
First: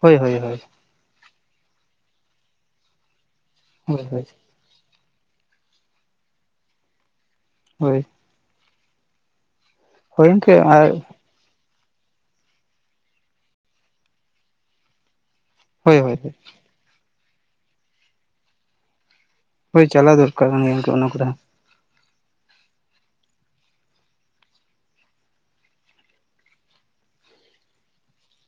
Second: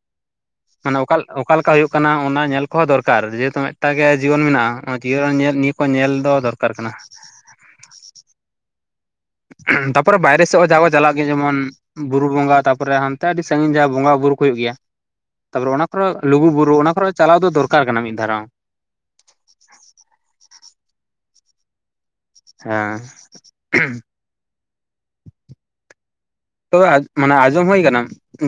ᱦᱳᱭ ᱦᱳᱭ ᱦᱳᱭ ᱢᱟᱱᱮ ᱚᱠᱟ ᱚᱠᱟ ᱞᱮᱠᱟ ᱦᱩᱭᱩᱜ ᱠᱟᱱᱟ ᱚᱱᱟ ᱧᱮᱞ ᱠᱚᱦᱚᱸ ᱫᱚᱨᱠᱟᱨ ᱡᱮᱦᱮᱛᱩ ᱢᱤᱫᱴᱟᱜ ᱦᱳᱭ ᱜᱮ ᱦᱳᱭ ᱡᱤᱭᱚᱱ ᱢᱮᱱᱟᱜᱼᱟ, ᱟ ᱡᱤᱭᱚᱱ ᱧᱮᱞ ᱱᱤᱭᱟᱹ ᱠᱚ ᱧᱮᱞ ᱫᱚ ᱫᱚᱨᱠᱟᱨ ᱠᱟᱱᱟ᱾ ᱦᱳᱭ᱾ ᱛᱟᱯᱚᱨᱮ ᱵᱟᱭᱨᱮ ᱜᱚᱝᱠᱮ ᱥᱮᱫ ᱚ ᱡᱟᱠᱚ ᱟᱨ ᱪᱟᱞᱟᱜ ᱜᱮ ᱡᱮᱢᱚᱱ ᱵᱩᱨᱩ ᱵᱚᱸᱜᱟ ᱛᱟᱯᱚᱨᱮ ᱦᱟᱸᱱᱛᱮ ᱟᱹᱰᱤ ᱥᱟᱹᱜᱤᱧ ᱡᱟᱦᱟᱸ ᱵᱚᱸᱜᱟ ᱵᱩᱨᱩ ᱠᱚ ᱦᱩᱭᱩᱜ ᱜᱮᱭᱟ᱾ ᱛᱟᱯᱚᱨᱮ ᱚᱱᱟ ᱦᱳᱭ ᱠᱚᱨᱮ ᱦᱳᱭ ᱞᱩᱜᱩ ᱵᱩᱨᱩ ᱚᱱᱟ ᱠᱚᱨᱮ ᱪᱟᱞᱟᱣ ᱫᱚᱨᱠᱟᱨ ᱠᱟᱱᱟ ᱢᱤᱫ ᱫᱷᱟᱣ ᱨᱮᱦᱚᱸ᱾ ᱦᱳᱭ ᱪᱟᱞᱟᱣ ᱫᱚᱨᱠᱟᱨ ᱠᱟᱱ ᱜᱮᱭᱟ ᱜᱚᱝᱠᱮ ᱚᱱᱟ ᱠᱚᱨᱮ ᱦᱚᱸ᱾ ᱦᱮᱸ᱾ ᱟ [inaudible] ᱛᱚᱵᱮ ᱢᱟᱱᱮ ᱟᱸᱡᱚᱢ ᱦᱩᱭ ᱠᱟᱱᱟ,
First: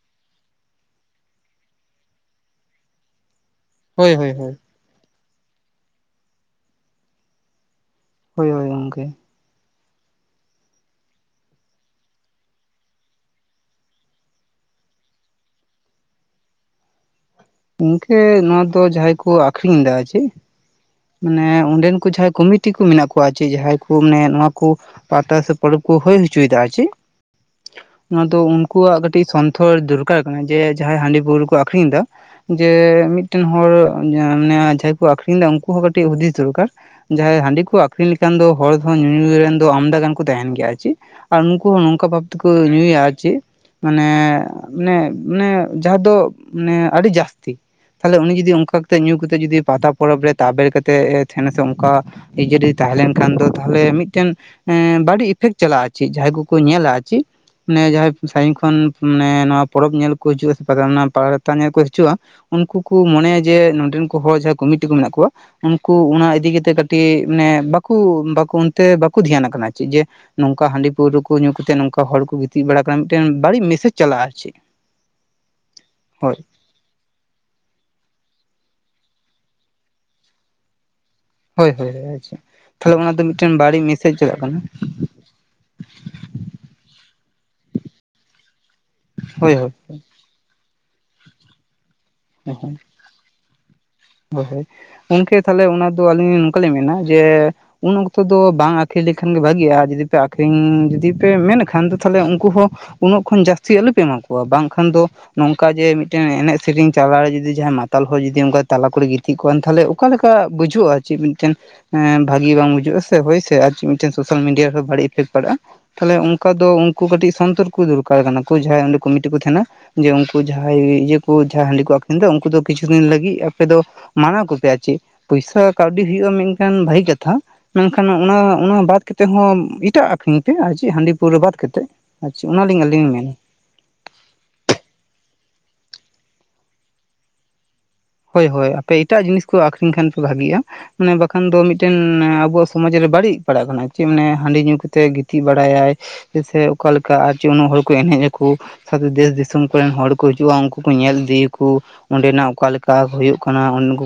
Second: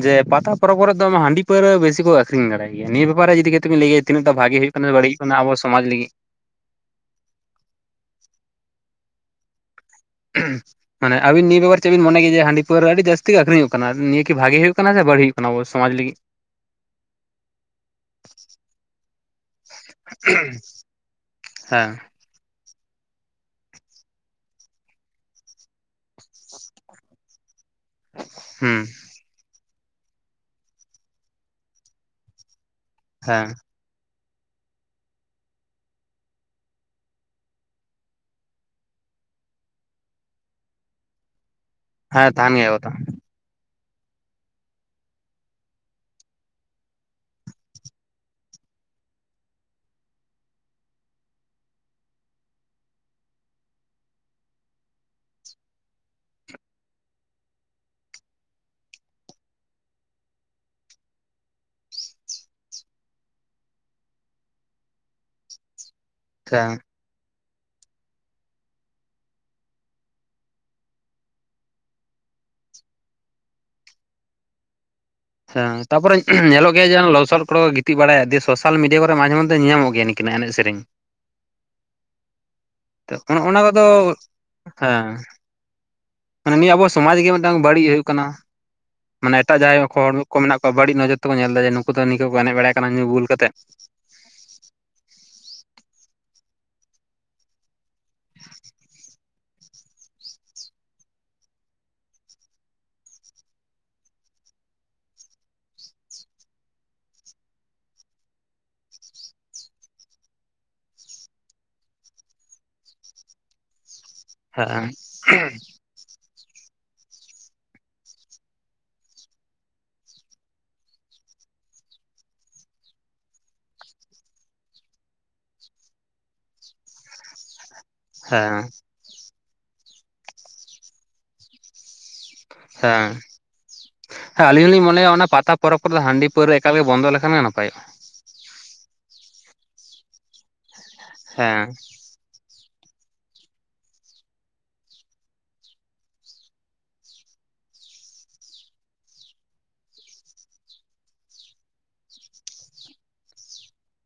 ᱡᱮ ᱯᱟᱛᱟ ᱯᱚᱨᱚᱵ ᱠᱚᱨᱮ ᱫᱚ ᱦᱟᱺᱰᱤ ᱯᱟᱹᱣᱟᱹ ᱵᱤᱥᱤ ᱠᱚ ᱟᱹᱠᱷᱨᱤᱧ ᱫᱟᱲᱮ ᱜᱮᱭᱟ ᱱᱤᱭᱟᱹ ᱵᱮᱯᱟᱨ ᱨᱮ ᱡᱩᱫᱤ ᱞᱟᱹᱭᱟ ᱠᱮᱭᱟ ᱦᱳᱭ ᱦᱳᱭ ᱛᱤᱱᱟᱹᱜᱟᱜ ᱦᱳᱭ ᱵᱷᱟᱜᱮ ᱦᱩᱭᱩᱜ ᱠᱟᱱᱟ ᱵᱟᱹᱲᱤᱡ ᱠᱟᱱᱟ ᱟᱵᱚ ᱥᱚᱢᱟᱡᱽ ᱞᱟᱹᱜᱤᱫ? ᱦᱳᱭ ᱦᱳᱭ ᱜᱚᱝᱠᱮ᱾ [unintelligible] ᱢᱟᱱᱮ ᱟᱵᱤᱱ ᱱᱤᱭᱟᱹ ᱵᱮᱵᱟᱨ ᱪᱮᱫ ᱵᱤᱱ ᱢᱚᱱᱮᱭᱟᱮ ᱦᱟᱺᱰᱤ ᱯᱟᱹᱣᱟᱹ ᱟᱹᱰᱤ ᱡᱟᱹᱛᱤ ᱜᱮ ᱟᱹᱠᱷᱨᱤᱧᱚᱜ ᱠᱟᱱᱟ ᱱᱤᱭᱟᱹ ᱠᱤ ᱵᱷᱟᱜᱤ ᱦᱩᱭᱩᱜ ᱠᱟᱱᱟ ᱥᱮ ᱵᱟᱹᱲ ᱦᱩᱭᱩᱜ ᱠᱟᱱᱟ ᱟᱵᱚ ᱥᱚᱢᱟᱡᱽ ᱞᱟᱹᱜᱤᱫ? ᱜᱚᱝᱠᱮ ᱱᱚᱣᱟ ᱫᱚ ᱡᱟᱦᱟᱸᱭ ᱠᱚ ᱟ [unintelligible] ᱢᱟᱱᱮ ᱦᱮᱸ ᱚᱸᱰᱮᱱ ᱠᱚ ᱡᱟᱦᱟᱸᱭ ᱠᱚᱢᱤ ᱴᱤ ᱠᱚ ᱢᱮᱱᱟᱜ ᱠᱚᱣᱟ ᱪᱮ ᱡᱟᱦᱟᱸᱭ ᱠᱩ ᱢᱟᱱᱮ ᱱᱚᱣᱟ ᱠᱩ ᱯᱟᱛᱟ ᱥᱮ ᱯᱚᱨᱚᱵᱽ ᱠᱚ ᱦᱩᱭ ᱦᱚᱪᱚᱭ ᱫᱟ ᱟᱨ ᱪᱮᱫ᱾ ᱱᱚᱣᱟ ᱫᱚ ᱦᱩᱸ ᱩᱱᱠᱩᱣᱟᱜ ᱠᱟᱹ ᱴᱤᱡ ᱥᱚᱱᱛᱷᱚᱨ ᱫᱚᱨᱠᱟᱨ ᱠᱟᱱᱟ ᱡᱮ ᱡᱟᱦᱟᱸᱭ ᱦᱟᱺᱰᱤ ᱯᱟᱹᱣᱟᱹ ᱠᱚ ᱟᱠᱷᱨᱤᱧᱮᱫᱟ ᱡᱮ ᱢᱤᱫᱴᱮᱱ ᱦᱮᱸ ᱦᱚᱲ ᱢᱟᱱᱮ ᱡᱟᱦᱟᱸᱭ ᱠᱚ ᱟᱠᱷᱨᱤᱧ ᱞᱮᱫᱟ ᱩᱝᱠᱩ ᱦᱚᱸ ᱠᱟᱹᱴᱤᱡ ᱦᱩᱫᱤᱥ ᱫᱚᱨᱠᱟᱨ ᱡᱟᱦᱟᱸᱭ ᱦᱟᱺᱰᱤ ᱠᱚ ᱟᱠᱷᱨᱤᱧ ᱞᱮᱠᱷᱟᱱ ᱫᱚ ᱦᱚᱲ ᱫᱚ ᱧᱩ ᱨᱮᱱ ᱫᱚ ᱟᱢᱫᱟ ᱜᱟᱱ ᱠᱚ ᱛᱟᱦᱮᱸᱱ ᱜᱮᱭᱟ ᱟᱨ ᱪᱮᱫ? ᱟᱨ ᱩᱱᱩᱠᱩ ᱦᱚᱸ ᱱᱚᱝᱠᱟ ᱵᱷᱟᱵ ᱦᱮᱸ ᱛᱮᱠᱚ ᱛᱟᱦᱮᱱ ᱜᱮᱭᱟ ᱠᱚᱛᱚ ᱧᱩᱭᱟ ᱟᱨ ᱪᱮ, ᱢᱟᱱᱮ ᱢᱟᱱᱮ ᱢᱟᱱᱮ ᱡᱟᱦᱟᱸ ᱫᱚ ᱢᱟᱱᱮ ᱟᱹᱰᱤ ᱡᱟᱹᱥᱛᱤ᱾ ᱛᱟᱦᱚᱞᱮ ᱩᱱᱤ ᱡᱩᱫᱤ ᱚᱝᱠᱟ ᱠᱟᱛᱮ ᱧᱩ ᱠᱟᱛᱮ ᱡᱩᱫᱤ ᱯᱟᱛᱟ ᱯᱚᱨᱚᱵᱽ ᱨᱮ ᱛᱟᱵᱮᱨ ᱠᱟᱛᱮᱫ ᱮ ᱛᱟᱦᱮᱸᱱᱟ ᱥᱮ ᱚᱝᱠᱟ ᱮ ᱡᱚᱫᱤ ᱛᱟᱦᱮᱸᱞᱮᱱᱠᱷᱟᱱ ᱫᱚ ᱛᱟᱦᱚᱞᱮ ᱢᱤᱫᱴᱮᱱ ᱮᱸ ᱵᱟᱹᱲᱤᱡ ᱤᱯᱷᱮᱠᱴ ᱪᱟᱞᱟᱜᱼᱟ ᱪᱮᱫ ᱡᱟᱦᱟᱸᱭ ᱠᱚᱠᱚ ᱧᱮᱞᱟ ᱪᱤ᱾ ᱱᱮ ᱡᱟᱦᱟᱸᱭ ᱥᱟᱹᱜᱤᱧ ᱠᱷᱚᱱ ᱱᱮ ᱱᱚᱣᱟ ᱯᱚᱨᱚᱵᱽ ᱧᱮᱞ ᱠᱚ ᱦᱤᱡᱩᱜᱼᱟ ᱥᱮ ᱯᱟ ᱯᱟᱲᱛᱟ ᱧᱮᱞ ᱠᱚ ᱦᱤᱡᱩᱜᱼᱟ, ᱩᱱᱠᱩ ᱠᱩ ᱢᱚᱱᱮᱭᱟ ᱡᱮ ᱱᱚᱰᱮᱱᱠᱩ ᱦᱚᱲ ᱡᱟᱦᱟᱸᱭ ᱠᱚᱢᱤᱴᱤ ᱠᱚ ᱢᱮᱱᱟᱜ ᱠᱚᱣᱟ ᱩᱱᱠᱩ ᱚᱱᱟ ᱤᱫᱤ ᱟᱪᱪᱷᱟ ᱠᱟᱛᱮᱜ ᱠᱟᱹ ᱴᱤᱡ ᱢᱟᱱᱮ ᱵᱟᱠᱩ ᱵᱟᱠᱩ ᱚᱱᱛᱮ ᱵᱟᱠᱚ ᱫᱷᱮᱭᱟᱱᱜ ᱠᱟᱱᱟ ᱪᱮᱫ ᱡᱮ ᱱᱚᱝᱠᱟ ᱦᱟᱺᱰᱤ ᱯᱟᱹᱣᱨᱟᱹ ᱠᱚ ᱧᱩ ᱠᱟᱛᱮᱫ ᱱᱚᱝᱠᱟ ᱦᱚᱲ ᱠᱚ ᱜᱤᱛᱤᱡ ᱵᱟᱲᱟᱜ ᱠᱟᱱᱟ ᱢᱤᱫᱴᱮᱱ ᱵᱟᱹᱲᱤᱡ ᱢᱮᱥᱮᱡ ᱪᱟᱞᱟᱜᱼᱟ ᱟᱨ ᱪᱮᱫ᱾ ᱪᱷᱟ ᱦᱮᱸ ᱛᱟᱯᱚᱨᱮ ᱦᱳᱭ ᱧᱮᱞᱚᱜ ᱜᱮᱭᱟ ᱡᱮ ᱞᱚᱥᱚᱫ ᱠᱚᱨᱮ ᱜᱤ ᱛᱤᱜ ᱵᱟᱲᱟᱭᱟ ᱫᱤᱭᱮ ᱥᱳᱥᱟᱞ ᱢᱤᱰᱤᱭᱟ ᱠᱚᱨᱮ ᱢᱟᱡᱷᱮ ᱢᱚᱫᱽᱷᱮ ᱧᱮᱞ ᱧᱟᱢᱚᱼᱜ ᱜᱮᱭᱟ ᱱᱤᱝᱠᱟᱹᱱᱟᱜ ᱮᱱᱮᱡ ᱥᱮᱨᱮᱧ᱾ ᱦᱳᱭ ᱦᱳᱭ ᱟᱪᱪᱷᱟ ᱛᱟᱦᱞᱮ ᱛᱚ ᱚᱱᱟ ᱫᱚ ᱚᱱᱮ ᱢᱤᱫᱴᱮᱱ ᱵᱟᱹᱲᱤᱡ ᱠᱚᱫᱚ ᱢᱮᱥᱮᱡ ᱪᱟᱞᱟᱜ ᱠᱟᱱᱟ᱾ ᱦᱮᱸ ᱢᱟᱱᱮ ᱱᱤᱭᱟᱹ ᱟᱵᱚ ᱥᱚᱢᱟᱡ ᱜᱮ ᱢᱤᱫᱴᱟᱝ ᱵᱟᱹᱲᱤᱡ ᱦᱩᱭᱩᱜ ᱠᱟᱱᱟ ᱢᱟᱱᱮ ᱦᱳᱭ ᱮᱴᱟᱜ ᱦᱳᱭ ᱡᱟᱦᱟᱸᱭ ᱦᱚᱲ ᱠᱚ ᱢᱮᱱᱟᱜ ᱠᱚᱣᱟ ᱵᱟᱹᱲᱤᱡ ᱱᱚᱡᱚᱨ ᱛᱮᱠᱚ ᱧᱮᱞ ᱮᱫᱟ ᱡᱮ ᱱᱩᱠᱩ ᱫᱚ ᱱᱤᱝᱠᱟᱹ ᱠᱚ ᱮᱱᱮᱡ ᱦᱳᱭ ᱵᱟᱲᱟᱭ ᱠᱟᱱᱟ ᱧᱩ ᱵᱩᱞ ᱠᱟᱛᱮᱫ᱾ ᱦᱳᱭ ᱦᱳᱭ ᱜᱚᱢᱠᱮ ᱛᱟᱦᱞᱮ ᱚᱱᱟ ᱫᱚ ᱟᱹᱞᱤᱧ ᱱᱚᱝᱠᱟᱞᱤᱧ ᱢᱮᱱᱟ ᱡᱮ ᱩᱱ ᱚᱠᱛᱚ ᱫᱚ ᱵᱟᱝ ᱟᱠᱷᱨᱤᱧ ᱞᱮᱠᱷᱟᱱ ᱜᱮ ᱵᱷᱟᱜᱤᱜᱼᱟ ᱟᱨ ᱡᱩᱫᱤ ᱯᱮ ᱟᱠᱷᱨᱤᱧ ᱡᱩᱫᱤ ᱯᱮ ᱢᱮᱱ ᱠᱷᱟᱱ ᱫᱚ ᱛᱟᱦᱞᱮ ᱩᱱᱠᱩ ᱦᱚᱸ ᱩᱱᱟᱹᱜ ᱠᱷᱚᱱ ᱡᱟᱹᱥᱛᱤ ᱟᱞᱚ ᱯᱮ ᱮᱢᱟ ᱠᱚᱣᱟ ᱵᱟᱝᱠᱷᱟᱱ ᱫᱚ ᱱᱚᱝᱠᱟ ᱡᱮ ᱢᱤᱫᱴᱮᱱ ᱮᱱᱮᱡ ᱥᱮᱨᱮᱧ ᱛᱟᱞᱟᱨᱮ ᱡᱩᱫᱤ ᱡᱟᱦᱟᱸᱭ ᱢᱟᱛᱟᱞ ᱦᱚᱲ ᱡᱩᱫᱤ ᱚᱱᱠᱟ ᱛᱟᱞᱟ ᱠᱚᱨᱮ ᱜᱤᱛᱤᱡ ᱠᱚᱜᱟᱱ ᱛᱟᱦᱚᱞᱮ ᱚᱠᱟ ᱞᱮᱠᱟ ᱵᱩᱡᱷᱟᱹᱜᱼᱟ ᱪᱮᱫ ᱢᱤᱫᱴᱮᱱ ᱵᱷᱟᱹᱜᱤ ᱵᱟᱝ ᱵᱩᱡᱷᱟᱹᱜᱼᱟ ᱥᱮ ᱦᱳᱭ ᱥᱮ ᱟᱨ ᱪᱮᱫ ᱢᱤᱫᱴᱮᱱ ᱥᱳᱥᱟᱞ ᱢᱤᱰᱤᱭᱟ ᱨᱮᱦᱚᱸ ᱦᱮᱸ ᱵᱟᱹᱲᱤᱡ ᱮᱯᱷᱮᱠᱴ ᱯᱟᱲᱟᱜᱼᱟ᱾ ᱛᱟᱦᱚᱞᱮ ᱚᱱᱠᱟ ᱫᱚ ᱩᱱᱠᱩ ᱠᱟᱹᱴᱤᱡ ᱥᱚᱱᱛᱚᱨ ᱠᱚ ᱫᱚᱨᱠᱟᱨ ᱠᱟᱱᱟ ᱠᱚ ᱡᱟᱦᱟᱸᱭ ᱚᱸᱰᱮ ᱠᱚᱢᱤᱴᱤ ᱠᱚ ᱛᱟᱦᱮᱱᱟ, ᱡᱮ ᱩᱱᱠᱩ ᱡᱟᱦᱟᱸᱭ ᱤᱭᱟᱹ ᱠᱚ ᱡᱟᱦᱟᱸᱭ ᱦᱟᱺᱰᱤ ᱠᱚ ᱟᱠᱷᱨᱤᱧ ᱫᱚ ᱩᱱᱠᱩ ᱫᱚ ᱠᱤᱪᱷᱩ ᱫᱤᱱ ᱞᱟᱹᱜᱤᱫ ᱟᱯᱮ ᱫᱚ ᱢᱟᱱᱟ ᱠᱚᱯᱮ ᱟᱨ ᱪᱮᱫ᱾ ᱯᱚᱭᱥᱟ ᱠᱟᱹᱣᱰᱤ ᱦᱩᱭᱩᱜᱼᱟ ᱢᱮᱱᱠᱷᱟᱱ ᱵᱷᱟᱹᱜᱤ ᱠᱟᱛᱷᱟ, ᱢᱮᱱᱠᱷᱟᱱ ᱚᱱᱟ ᱦᱮᱸ ᱦᱮᱸ ᱚᱱᱟ ᱵᱟᱫ ᱠᱟᱛᱮᱫ ᱦᱚᱸ ᱮᱴᱟᱜ ᱟᱠᱷᱨᱤᱧ ᱯᱮ ᱟᱨ ᱪᱮᱫ ᱦᱟᱺᱰᱤ ᱯᱟᱹᱣᱨᱟᱹ ᱵᱟᱫ ᱠᱟᱛᱮᱫ᱾ ᱟᱪᱪᱷᱟ ᱚᱱᱟᱞᱤᱧ ᱟᱹᱞᱤᱧ ᱞᱤᱧ ᱢᱮᱱᱟ᱾ ᱦᱮᱸ ᱟᱞᱤᱧ ᱦᱚ ᱞᱤᱧ ᱢᱚᱱᱮᱭᱟ ᱚᱱᱟ ᱯᱟᱛᱟ ᱯᱚᱨᱚᱵᱽ ᱠᱚᱨᱮᱫᱚ ᱦᱟᱺᱰᱤ ᱯᱟᱹᱨᱣᱟᱹ ᱮᱠᱟᱞ ᱜᱮ ᱵᱚᱱᱫᱚ ᱞᱮᱠᱷᱟᱱ ᱜᱮ ᱱᱟᱯᱟᱭᱚᱜᱼᱟ᱾ ᱦᱳᱭ ᱦᱳᱭ ᱟᱯᱮ ᱮᱴᱟᱜ ᱡᱤᱱᱤᱥ ᱠᱚ ᱟᱠᱷᱨᱤᱧ ᱠᱷᱟᱱ ᱯᱮ ᱵᱷᱟᱜᱤᱜᱼᱟ ᱢᱟᱱᱮ ᱵᱟᱠᱷᱟᱱ ᱫᱚ ᱦᱮᱸ ᱢᱤᱫᱴᱮᱱ ᱢᱟᱱᱮ ᱟᱵᱚᱣᱟᱜ ᱥᱚᱢᱟᱡ ᱨᱮ ᱵᱟᱹᱲᱤᱡ ᱯᱟᱲᱟᱜ ᱠᱟᱱᱟ ᱪᱮᱫ ᱢᱟᱱᱮ ᱦᱟᱺᱰᱤ ᱧᱩ ᱠᱟᱛᱮᱫ ᱜᱤᱛᱤᱡ ᱵᱟᱲᱟᱭᱟᱭ ᱦᱮᱸᱥᱮ ᱚᱠᱟᱞᱮᱠᱟ ᱟᱨ ᱡᱮ ᱩᱱᱟᱹᱜ ᱦᱚᱲ ᱠᱚ ᱮᱱᱮᱡ ᱟᱠᱚ ᱥᱟᱶᱛᱮ ᱫᱮᱥ ᱫᱤᱥᱚᱢ ᱠᱚᱨᱮᱱ ᱦᱚᱲ ᱠᱚ ᱦᱤᱡᱩᱜᱼᱟ ᱩᱱᱠᱩ ᱧᱮᱞ ᱤᱫᱤᱭᱟᱠᱚ ᱚᱸᱰᱮᱱᱟᱜ ᱚᱠᱟᱞᱮᱠᱟ [unintelligible] ᱦᱩᱭᱩᱜ ᱠᱟᱱᱟ ᱩᱱᱠᱩ